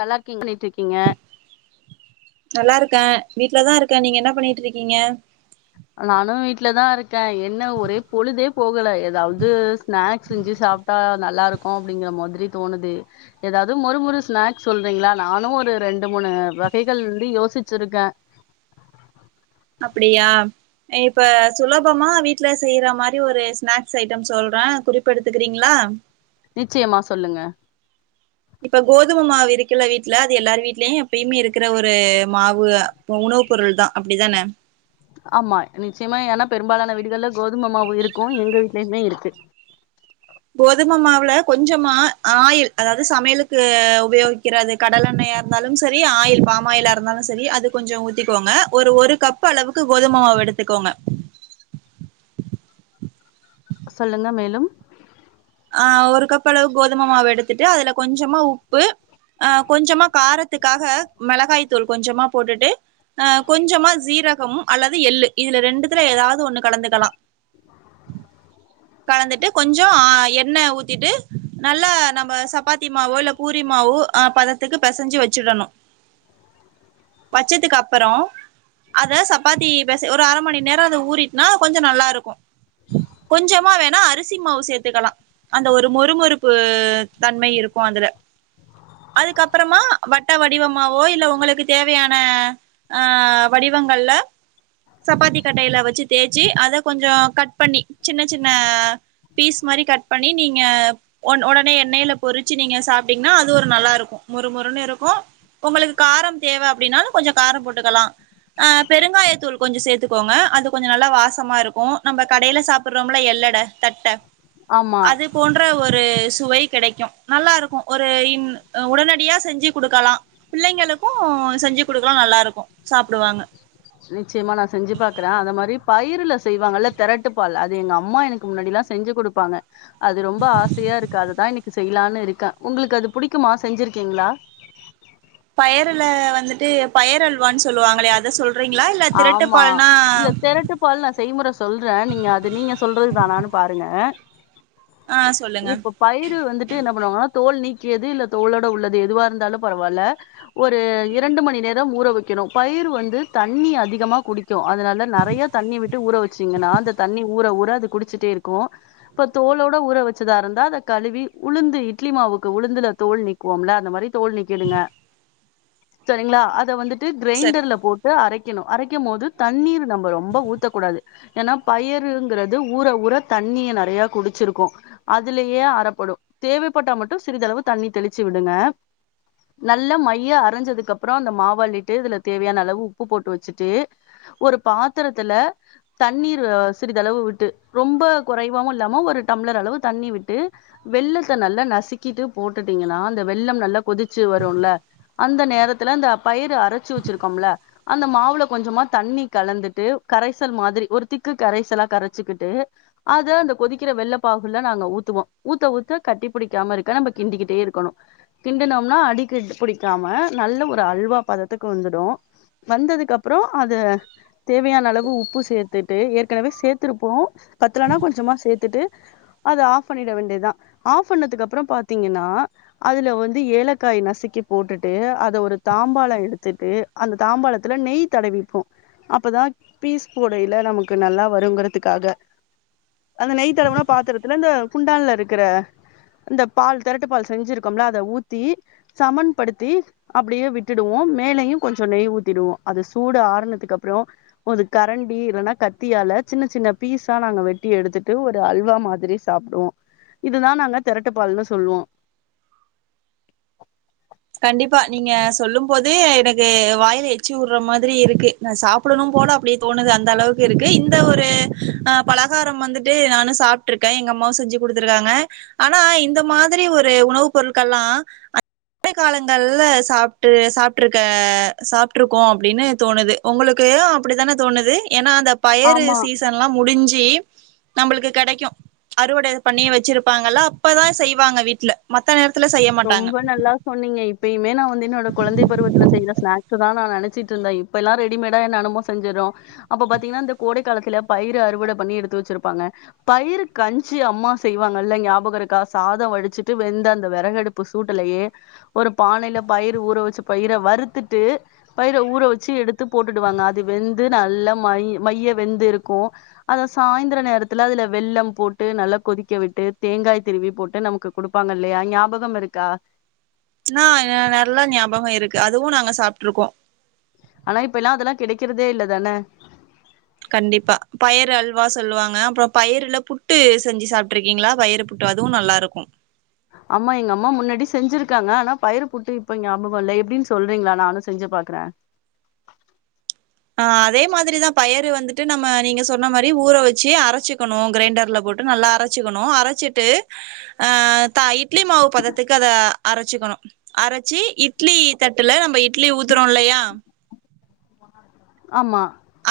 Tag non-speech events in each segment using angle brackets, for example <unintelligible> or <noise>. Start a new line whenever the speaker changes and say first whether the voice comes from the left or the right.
left: நல்லாயிருக்கீங்ளே
right: நல்லா இருக்க வீட்லதா இருக்க நீங்க என்னா பண்ணிற்றிருக்கீங்க
left: நானு வீட்டுலதா இருக்க என்ன ஒரே பொழுதே போகல எதாவது ஸ்நாக்ஸ் செஞ்சு சாப்பிட்டா நல்லா இருக்கூ அப்படிங்கிற மாதிரி தோணுது எதாவது மொறு மொறு ஸ்நாக்ஸ் சொல்றீங்களா நானு ஒரு ரெண்டு மூணு வகைகள் வந்து யோசிச்சிருக்க
right: அப்படியா இப்ப சுலபமா வீட்ல செய்யற மாரி ஒரு ஸ்நாக்ஸ் ஐட்டம் சொல்ற குறிப்பு எடுத்துக்கறீங்ளா
left: நிச்சயமா சொல்லுங்க
right: இப்ப கோதுமை மாவு இருக்கில்ல வீட்ல அது எல்லார் வீடலயு எப்பயுமே இருக்கிற ஒரு மாவு உணவு பொருள்தா அப்டிதான
left: ஆமா நிச்சயமா ஏன்னா பெரும்பாலான வீடுகள்ள கோதுமமாவு இருக்கூ எங்க வீட்லையுமே இருக் த்து
right: ப்ல கொஞ்சமா ஆயில் அதாவது சமையலுக்கு உபயோகிக்ற அது கடலெண்ணெயா இருந்தாலும் சரி ஆயில் பாம் ஆயிலா இருந்தாலு சரி அது கொஞ்சோ ஊத்திக்கோங்க ஒரு ஒரு கப் அளவுக்கு கோதும மாவு எடுத்துக்கோங்க
left: சொல்லுங்க மேலும்
right: ஆஹ் ஒரு கப் அளவு கோதும மாவு எடுத்துட்டு அதல கொஞ்சமா உப்பு அஹ் கொஞ்சமா காரத்துக்காக மெளகாய் தூள் கொஞ்சமா போட்டுட்டு அ கொஞ்சமா ஜீரகம் அல்லது எள்ளு இதுல ரெண்டுத்துல எதாவது ஒண்ணு கலந்துக்கலா கலந்துட்டு கொஞ்சோ அ எ ண்ண ஊத்திட்டு நல்ல நம்ப சப்பாத்திமாவோ இல்ல பூரி மாவு அ பதத்துக்கு பெசஞ்சி வெச்சிடணு. வெச்சதுக்கு அப்பறோ அத சப்பாத்தி பெச ஒரு அரை மணி நேரொ அது ஊறிட்னா கொஞ்சொ நல்லா இருக்கு கொஞ்சமா வேணா அரிசி மாவு சேத்துக்கலா அந்த ஒரு மொறுமொறுப்பு தன்மை இருக்கு அதுல அதுக்கப்பறமா வட்ட வடிவமாவோ இல்ல உங்களுக்கு தேவையான அஹ் வடிவங்கள்ல சப்பாத்தி கட்டையில வெச்சு தேய்ச்சி அத கொஞ்சோ கட் பண்ணி சின்ன சின்ன பீஸ் மாரி கட் பண்ணி நீங்க ஒன் ஒடனே எண்ணையில பொரிச்சு நீங்க சாப்டீங்னா அது ஒரு நல்லாருக்கு மொறுமொறுனு இருக்கு உங்களுக்கு காரம் தேவ அப்டினாலு கொஞ்சோ காரோ போட்டுக்கலா அ பெருங்காயத்தூள் கொஞ்சோ சேத்துக்கோங்க அது கொஞ்சோ நல்லா வாசமா இருக்கு நம்ப கடையில சாப்ட்றோம்ல எள்ளட தட்ட
left: ஆமா
right: அது போன்ற ஒரு சுவை கிடைக்கு நல்லா இருக்கு ஒரு இன் அ உடனடியா செஞ்சி குடுக்கலா பிள்ளைங்களுக்கூ செஞ்சு குடுக்கலா நல்லாருக்கு சாப்டுவாங்க
left: நிச்சயமா நா செஞ்சு பாக்கறே அந்த மாரி பயிருல செய்வாங்கல்ல தெரட்டு பால்ல அது எங்க அம்மா எனக்கு முன்னாடிலா செஞ்சு குடுப்பாங்க அது ரொம்ப ஆசையா இருக்கு அதுதா இன்னிக்கு செய்யலானு இருக்கே உங்ளுக்கு அது புடிக்குமா செஞ்சிருக்கிங்ளா
right: பயருல வந்துட்டு பயரல்வான் சொல்லுவாங்களே அத சொல்
left: ஆமா இல்ல தெரட்டு பால் நா செய்முற சொல்ற நீங்க அது நீங்க சொல்றது தானானு பாருங்க
right: ஆ சொல்லுங்க
left: இப்ப பயிரு வந்துட்டு என்ன பண்ணுவாங்கனா தோல் நீக் கியது இல்ல தோலோட உள்ளது எதுவா இருந்தாலு பரவால்ல ஒரு இரண்டு மணி நேர் ரம் ஊற வெக்கணு பயிரு வந்து தண் ண்ணி அதிகமா குடிக்கு அதுனால நறையா தண்ணி விட்டு ஊற வெச்சீங்கனா அந்த தண்ணி ஊற ஊற அது குடிச்சுட்டே இருக்கூ இப்ப தோலோட ஊற வெச்சதாருந்தா அத கழுவி உளுந்து இட்லி மாவுக்கு உளுந்துல தோல் நீக்குவோம்ல அந்த மாரி தோல் நீக்கிடுங்க செரிங்ளா அத வந்துட் டு
right: சரி
left: கிரைண்டர்ல போட் ட்டு அரைக்கிணு அரைக்கிம் மோது தண்ணீரு நம்ப ரொம்ப ஊத்தக்கூடாது ஏனா பயருங்கறது ஊற ஊற தண்ணிய நறையா குடிச்சிருக்கூ அதுலையே அரப்படு தேவைப்பட்டா மட்டு சிறிதளவு தண்ணி தெளிச்சு விடுங்க நல்லா மைய்ய அரைஞ்சதுக்கப்றோ அந்த மாவள்ளிட்டு இதுல தேவையான அளவு உப் ப்பு போட்டு வெச்சிட்டு ஒரு பாத்தரத்துல தண்ணீரு அ சிறிதளவு விட்டு ரொம்ப கொறைவாவு இல்லாம ஒரு டம்ளர் அளவு தண்ணி விட்டு வெல்லத்த நல்லா நசுக்கிட்டு போட்டுட்டீங்கனா அந்த வெல்லம் நல்லா கொதிச்சு வருல்ல அந்த நேரத்துல அந்த பயிரு அரச்சு வெச்சிருக்கோம்ல்ல அந்த மாவுல கொஞ்சமா தண்ணி கலந்துட்டு கரைசல் மாதிரி ஒரு திக்கு கரைசலா கரச்சுக்கிட்டு அத அந்த கொதிக்கிற வெள்ள பாகுல நாங்க ஊத்துவோ ஊத்த ஊத்த கட்டி புடிக்காம இருக்க நம்ம கிண்டிக்கிட்டே இருக்கணு கிண்டுனம்னா அடி கிட் புடிக்காம நல்ல ஒரு அல்வா பதத்துக்கு வந்துடு வந்ததுக்கு அப்றோ அத தேவையான அளவு உப்பு சேத்துட்டு ஏற்கனவே சேத்துருப்போ பத்தலனா கொஞ்சமா சேத் திட்டு அத ஆஃப் ஃபண்ணிட வேண்டியதா ஆஃப் பண்ணதுக்கு அப்றோ பாத்தீங்கன்னா அதுல வந்து ஏலக்காய் நசுக்கி போட்டுட்டு அத ஒரு தாம்பாளொ எடுத்துட்டு அந்த தாம்பாலத்துல நெய் தடவிப்போ அப்பதா பீஸ் போடையில நமக்கு நல்லா வருங்கறத்துக்காக அந்த நெய் தடவுன பாத்தரத்துல இந்த குண்டான்ல இருக்கற அந்த பால் தெரட்டு பால் செஞ்சிருக்கோம்ல அத ஊத்தி சமன் படுத்தி அப்டியே விட்டுடுவோ மேலையு கொஞ் சொ நெய் ஊத்திடுவோ அது சூடு ஆறனதுக்கு அப்றோ ஒரு கரண்டி இல்லனா கத்தியால சின்ன சின்ன பீஸா நாங்க வெட்டி எடுத்துட்டு ஒரு அல்வா மாதிரி சாப்டுவோ இதுதா நாங்க தெரட்டு பால்னு சொல்வோ
right: கண்டிப்பா நீங்க சொல்லும் போதே எனக்கு வாய்ல எச்சி ஊர்ற மாதிரி இருக்கு நா சாப்படணும் போல அப்டியே தோணுது அந்த அளவுக்கு இருக்கு இந்த ஒரு ஆஹ் பலகாரம் வந்துட்டு நானு சாப்ட்ருக்கே எங்க அம்மாவு செஞ்சு குடுத்துருக்காங்க ஆனா இந்த மாதிரி ஒரு உணவு பொருட்கள்லா <unintelligible> காலங்கள்ல சாப்ட்டு சாப்ட்ருக்க சாப்ட்ருக்கோ அப்டினு தோணுது ஒங்களுக்யோ அப்டித்தான தோணுது ஏனா அந்த பயறு
left: ஆமா
right: சீசன்லா முடிஞ்ச் சி நம்பளுக்கு கெடைக்கூ அறுவட பண்ணி வெச்சிருப்பாங்கள்ல அப்பதா செய்வாங்க வீட்ல மத்த நேரத் துல செய்ய மாட்டாங்க
left: ரொம்ப நல்லா சொன்னீங்க இப்பயுமே நா வ ந்து என்னோட குழந்தை பருவத்துல செய்த ஸ்நாக்ஸு தா நா நெனச்சுட்ருந்தே இப்ப எல்லா ரெடிமேடா என்ன என்னமோ செஞ்சிர்றோ அப்ப பாத்தீங்கனா இந்த கோடைக் காலத்துல பயிறு அறுவட பண்ணி எடுத்து வெச்சுருப்பாங்க பயிறு கஞ்சி அம்மா செய்வாங்கள்ல நியாபக இருக்கா சாத வடிச்சுட்டு வெந்த அந்த வெறகடுப் பு சூட்டுலயே ஒரு பானைல பயிறு ஊற வெச்ச பயிற வறுத்துட்டு பயிற ஊற வெச்சு எடுத்து போட்டுடுவாங்க அது வெந்து நல்ல மை மைய வெந்து இருக்கூ அத சாய்ந்தர நேரத்துல அதல வெல்லம் போட்டு நல்லா கொதிக்க விட்டு தேங்காய் திருவி போட்டு நமக்கு குடுப்பாங்க இல்லயா ஞாபகம் இருக் க்கா
right: நா ஏ நல்லா ஞாபகோ இருக்கு அதுவு நாங்க சாப்ட்ருக்கோம்
left: ஆனா இப்பெல்லாம் அதெல்லா கெடைக்கிறதே இல்ல தான
right: கண்டிப்பா பயறு அல்வா சொல்லுவாங்க அப்றோ பயறுல புட்டு செஞ்சு சாப்ட்ருக்கீங்ளா பயறு புட்டு அதுவு நல்லாருக்கு
left: அம்மா எங்க அம்மா முன்னடி செஞ்சிருக்காங்க ஆனா பயறு புட்டு இப்ப ஞாபகோ இல்ல எப்டின்னு சொல்றீங்ளா நானு செஞ்சு பாக்றே
right: ஆ அதே மாதிரிதா பயறு வந்துட்டு நம்ம நீங்க சொன்ன மாரி ஊற வச்சு அரச்சுக்கணு கிரைண்டர்ல போட்டு நல்லா அரச்சுக்கணு அரச்சிட்டு ஆ தா இட் இட்லி மாவு பதத்துக்கு அத அரச்சுக்கணு அரச்சு இட்லி தட்டுல நம்ப இட்லி ஊத்துறோ இல்லயா
left: ஆமா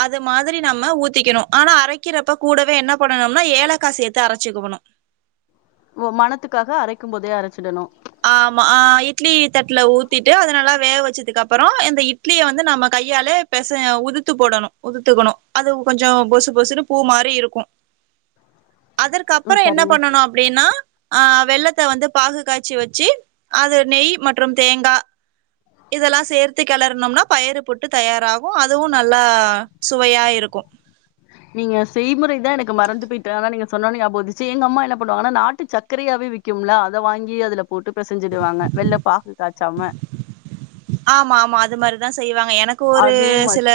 right: அது மாதிரி நம்ம ஊத்திக்கணு ஆனா அரைக்கிறப்ப கூடவே என்ன பண்ணனும்னா ஏலக்கா சேத்து அரச்சுக்குவணு
left: ஓ மனத்துக்காக அரைக்கும் போதே அரச்சிடணு
right: ஆமா ஆ இட்லி தட்டுல ஊத்திட்டு அத நல்லா வேக வச்சத்துக்கு அப்பறோ அந்த இட்லிய வந்து நம்ம கையாலே பெச உதுத்து போடணு உதுத்துக்கணு அது கொஞ்ச பொசு பொசுனு பூ மாரி இருக்கும்
left: ம்
right: அதற்கப்பறோ என்ன
left: சரிங்க
right: பண்ணனு அப்டினா ஆ வெல்லத்த வந்து பாகு காய்ச் ச்சு வச்சி அது நெய் மற்றும் தேங்கா இதெல்லா சேர்த்து கெளறுனம்னா பயறு புட்டு தயாராகு அதுவு நல்லா சுவையா இருக்கு
left: நீங்க செய்முறைதா எனக்கு மறந்து போயிட்டு ஆனா நீங்க சொன்னோனே நியாபகோ வந்துச்சு எங்க அம்மா என்ன பண்ணுவாங்கனா நாட்டு சக்கரையாவே விக்யும்ல அத வாங்கி அதுல போட்டு பெசஞ்சிடுவாங்க வெள்ள பாகு காய்ச்சாம
right: ஆமா ஆமா அது மாதிரிதா செய்வாங்க எனக்கு ஒரு
left: அதே மாரி
right: சில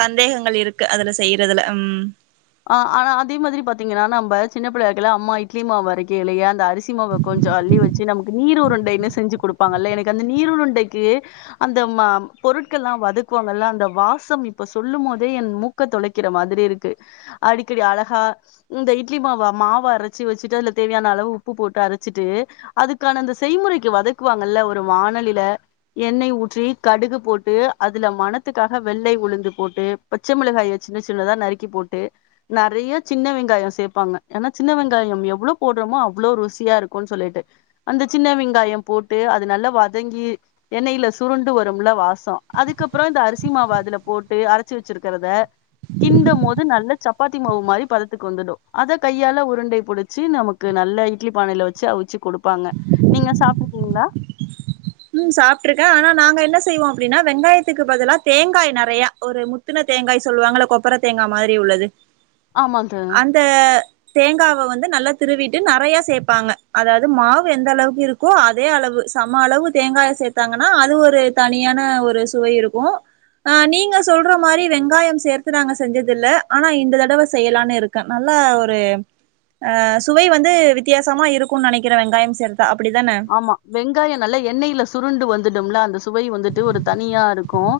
right: சந்தேகங்கள் இருக்கு அதுல செய்யிறதுல்ல ம்
left: ஆ ஆனா அதே மாதிரி பாத்தீங்கன்னா நம்ப சின்ன புள்ளையா இருக்கையில அம்மா இட்லி மாவு அரைக்கையிலேயே அந்த அரிசி அரிசிமாவ கொஞ்சோ அள்ளி வச்சு நமக்கு நீர் உருண்டைன்னு செஞ்சு குடுப் ப்பாங்கள எனக்கு அந்த நீர் உருண்டைக்கு அந்த ஆ பொருட்கள்லாம் வதக்குவாங்கள அந்த வாசம் இப்ப சொல்லும் மோதே என் மூக்க தொலைக்கிற மாதிரி இருக்கு அடிக்கடி அழகா இந்த இட்லி மாவ மாவரச்சு வச்சுட்டு அதுல தேவையான அளவு உப்பு போட்டு அரச்சிட்டு அதுக்கான அந்த செய்முறைக்கு வதக்குவாங்கல்ல ஒரு வானலில எண்ணெய் ஊற்றி கடுகு போட்டு அதுல மணத்துக்காக வெள்ளை உளுந்து போட்டு பச்ச மிளகாய சின்ன சின்னதா நறுக்கி போட்டு நறைய சின்ன வெங்காயோ சேப்பாங்க ஏன்னா சின்ன வெங்காயம் எவ்ளோ போடுறோமோ அவ்ளோ ருசியா இருக்குன்னு சொல்லிட்டு அந்த சின்ன வெங்காயோ போட்டு அது நல்லா வதங்கி எண்ணெயில சுருண்டு வரும்முல வாசோ அதுக்கப்புறோ இந்த அரிசி மாவ அதுல போட்டு அரச்சு வச்சிருக்கறத கிண்ட மோது நல்ல சப்பாத்தி மாவு மாரி பதத்துக்கு வந்துடும் அத கையால உருண்டை புடிச்சு நமக்கு நல்ல இட்லி பானைல வச்சு அவுச்சு கொடுப்பாங்க நீங்க சாப்ட்ருக்கீங்களா
right: ம் சாப்ட்ருக்கே ஆனா நாங்க என்ன செய்வோ அப்டின்னா வெங்காயத்துக்கு பதிலா தேங்காய் நறையா ஒரு முத்துன தேங்காய் சொல்லுவாங்கல்ல கொப்பர தேங்கா மாதிரி உள்ளது
left: ஆமா தோ
right: அந்த தேங்காவ வந்து நல்லா திருவிட்டு நறைய சேப்பாங்க அதாவது மாவு எந்த அளவுக்கு இருக்கோ அதே அளவு சம அளவு தேங்காய சேத்தாங்கன்னா அது ஒரு தனியான ஒரு சுவை இருக்கும் ஆ நீங்க சொல்ற மாரி வெங்காயம் சேர்த்து நாங்க செஞ்சதில்ல ஆனா இந்த தடவை செய்லான்னு இருக்கே நல்லா ஒரு ஆ சுவை வந்து வித்யாசமா இருக்கும் நனைக்கிறே வெங்காயம் சேர்த்து
left: ஆமா வெங்காயோ நல்லா எண்ணெயில சுருண்டு வந்துடும்ல அந்த சுவை வந்துட்டு ஒரு தனியா இருக்கும்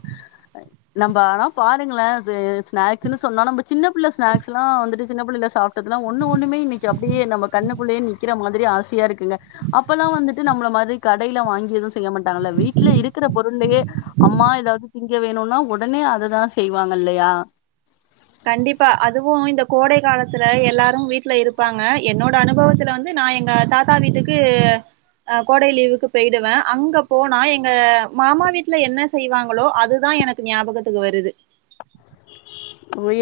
left: நம்ப ஆனா பாருங்களே சு ஸ்நாக்ஸுன்னு சொன்னா நம்ப சின்ன புள்ள ஸ்நாக்ஸ்லாம் வந்துட்டு சின்ன புள்ளையில சா பாத்தினா ஒண்ணு ஒண்ணுமே இன்னைக்கி அப் அப்டியே நம்ம கண்ணுக்குள்ளயே நிக்கிற மாதிரி ஆசையா இருக்குல்ல அப் இப்பல்லா வந்துட்டு நம்மள மாதிரி கடையில வாங்கி எதும் செய்ய மாட்டாங்கல்ல வீட்ல இருக்குற பொருள்ளயே அம்மா எதாவது திங்க வேணும்னா ஒடனே அததா செய்வாங்க இல்லையா
right: கண்டிப்பா அதுவும் இந்த கோடை காலத்துல எல்லாரும் வீட்ல இருப்பாங்க என்னோட அனுபவத்துல வந்து நா எங்க தாத்தா வீட்டுக்கு அ கோடை லீவுக்கு போயிடுவேன் அங்க போனா எங்க மாமா வீட்டுல என்ன செய்வாங்களோ அதுதா எனக்கு ஞாபகத்துக்கு வருது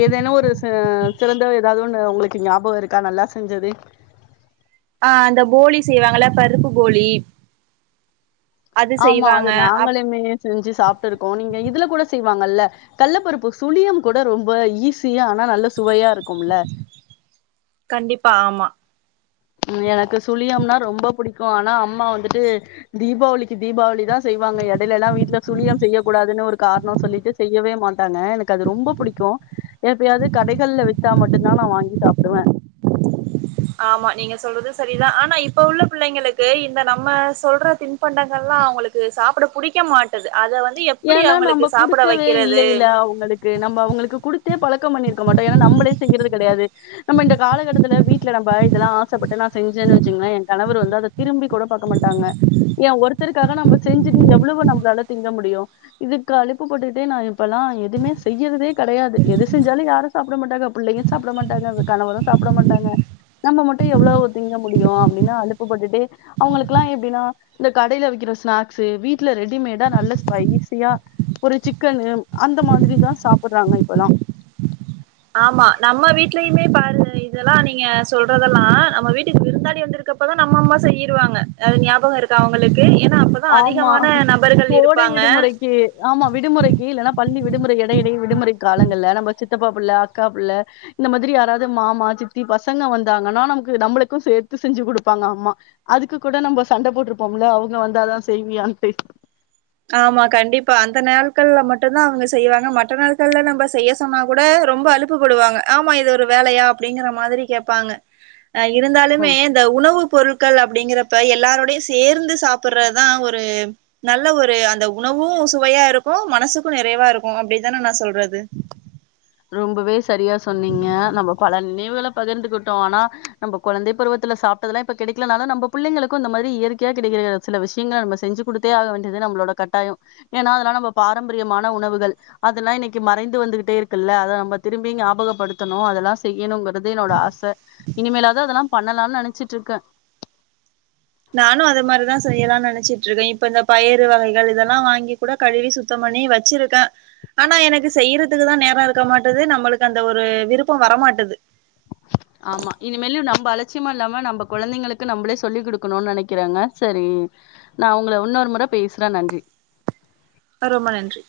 left: எதனா ஒரு ச சிறந்த ஏதாவது ஒண்ணு உங்களுக்கு ஞாபகோ இருக்கா நல்லா செஞ்சது
right: ஆ அந்த போலி செய்வாங்கல்ல பருப்பு போலி அது
left: ஆமா அது
right: செய்வாங்க அப்
left: நாங்களுமே செஞ்சு சாப்ட்டுருக்கோம் நீங்க இதுல கூட செய்வாங்கல்ல கல்லபருப்பு சுழியம் கூட ரொம்ப ஈஸியா ஆனா நல்ல சுவையா இருக்கும்ல
right: கண்டிப்பா ஆமா
left: ம் எனக்கு சுழியம்னா ரொம்ப புடிக்கும் ஆனா அம்மா வந்துட்டு தீபாவளிக்கு தீபாவளி தா செய்வாங்க எடையிலலாம் வீட்டுல சுழியம் செய்ய கூடாதுன்னு ஒரு காரணோ சொல்லிட்டு செய்யவே மாட் ட்டாங்க எனக்கு அது ரொம்ப புடிக்கும் எப்பயாது கடைகள்ல வித்தா மட்டும்தா நா வாங்கி சாப்டுவேன்
right: ஆமா நீங்க சொல்றது சரிதான் ஆனா இப்ப உள்ள பிள்ளைங்களுக்கு இந்த நம்ம சொல்ற தின்பண்டங்கள் எல்லாம் அவங்களுக்கு சாப்பிட புடிக்க மாட்டேங்குது
left: ஏன்னா நம்ம குடுக்கவே
right: வைக்கிறது
left: இல்லையில்லே அவங்களுக்கு நம்ம அவங்களுக்கு குடுக்க பழக்கம் பண்ணிருக்க மாட்டோம் ஏன்னா நம்மளே செயறது கிடையாது நம்ம இந்த காலகட்டத்துல வீட்டுல நம்ம இதெல்லாம் ஆசைப்பட்டு நான் செஞ்சேன்னு வச்சுக்கங்களேன் என் கணவர் வந்து அதை திரும்பி கூட பார்க்க மாட்டாங்க ஏன் ஒருத்தருக்காக நம்ம செஞ்சுட்டு எவ்வளவு நம்மளால திங்க முடியும் இதுக்கு அழுப்புப்பட்டுட்டே நான் இப்ப எல்லாம் எதுவுமே செய்யறதே கிடையாது எது செஞ்சாலும் யாரும் சாப்பிட மாட்டாங்க பிள்ளையும் சாப்பிட மாட்டாங்க கணவரும் சாப்பிட மாட்டாங்க நம்ம மட்டும் எவ்வளவு திங்க முடியும் அப்படின்னு அழுப்புப்பட்டுட்டே அவங்களுக்கு எல்லாம் எப்படின்னா இந்த கடையில வைக்கிற ஸ்நாக்ஸு வீட்டுல ரெடிமேடா நல்ல ஸ்பைஸ் ஒரு சிக்கன் அந்த மாதிரிதான் சாப்பிடுறாங்க இப்பல்லாம்
right: ஆமா நம்ம வீட்லயுமே பாருங்க இதெல்லாம் நீங்க சொல்றதெல்லாம் நம்ம வீட்டுக்கு விருந்தாளி வந்திருக்கப்பதான் நம்ம அம்மா செய்யிருவாங்க அது ஞாபகம் இருக்கா அவங்களுக்கு
left: ஆமா கோடை
right: இருப்பாங்க
left: விடுமுறைக்கு ஆமா விடுமுறைக்கு இல்லைன்னா பள்ளி விடுமுறை இடையிடையே விடுமுறை காலங்கள் நம்ம சித்தப்பா புள்ள அக்கா புள்ள இந்த மாதிரி யாராவது மாமா சித்தி பசங்க வந்தாங்கன்னா நமக்கு நம்மளுக்கும் சேர்த்து செஞ்சு கொடுப்பாங்க அம்மா அதுக்கு கூட நம்ம சண்டை போட்டிருப்போமில்லே அவங்க அதான் செய்வியான்
right: ஆமா கண்டிப்பா அந்த நேரத்திலே மட்டும்தான் அவங்க செய்வாங்க மற்ற நாட்கள்ல நம்ம செய்ய சொன்னா கூட ரொம்ப அலுப்புப்படுவாங்க ஆமா இது ஒரு வேலையா அப்படிங்கிற மாதிரி கேட்பாங்க அஹ் இருந்தாலுமே இந்த உணவு பொருட ள் அப்படிங்கறப்ப எல்லாரருடையும் சேர்ந்து சாப்பிடுறதுதான் ஒரு நல்ல ஒரு ஒரு அந்த உணவு சுவையா இருக்கு மனசுக்கு நிறைவாருக்கு அப்டித்தான நா சொல்றது
left: ரொம்பவேஸ் சரியா சொன்னீங்க நம்ம பலனே வுகள பகிர்ந்துக்கிட்டோ ஆனா நம்ம குழந்தை பருவத்துல சாப்பிட்டததுல்லா இப்ப கிடைக்கனால நம்ம புள்ளைங்கக்கு இந்த மாரி இயற்கையா கிடை சில விஷயங்களை நம்ம செஞ்சு கொடுத்தே ஆகன்றது நம்மளோட கட்டாய ஏன்னா அதெல்லா நம்ம பாரம்பரியமான உணவுகள் அதெல்லா இன்னைக்கு மறைந்து வந்துகிட்டே இரு இல்ல அத நம்ம திரும்பி ஞாபகப்படுத்தணு அதெல்லா செய்யணும்ங்க து என்னோட ஆச இனிமேலாவது அதெல்லா பண்ணலானு நெனைச்சிட்டுருக்கே
right: நானு அத மாரிதா செய்யலாம்னு நெனைச்சிட்டு இருக்கே இப்ப இந்த பயிறு வகைகள் இதெல்லா வாங்கி கூட கழுவி சுத்தம் பண்ணி வச்சிருக்கே ஆனா எனக்கு செய்யறதுக்குதா நேர இருக்க மாட்டது நம்மளுக்கு அந்த ஒரு விருப்பம் வரமாட்டது
left: ஆமா இனிமேல நம்ம அலட்சியமா இல்லாம நம்ம குழந்தைங்களுக்கு நம்மளே சொல்லிக் கொடுக்கணும்னு நினைக்கிறாங்க சரி நான் உங்களை இன்னொரு முறை பேசுறேன் நன்றி
right: ரொம்ப நன்றி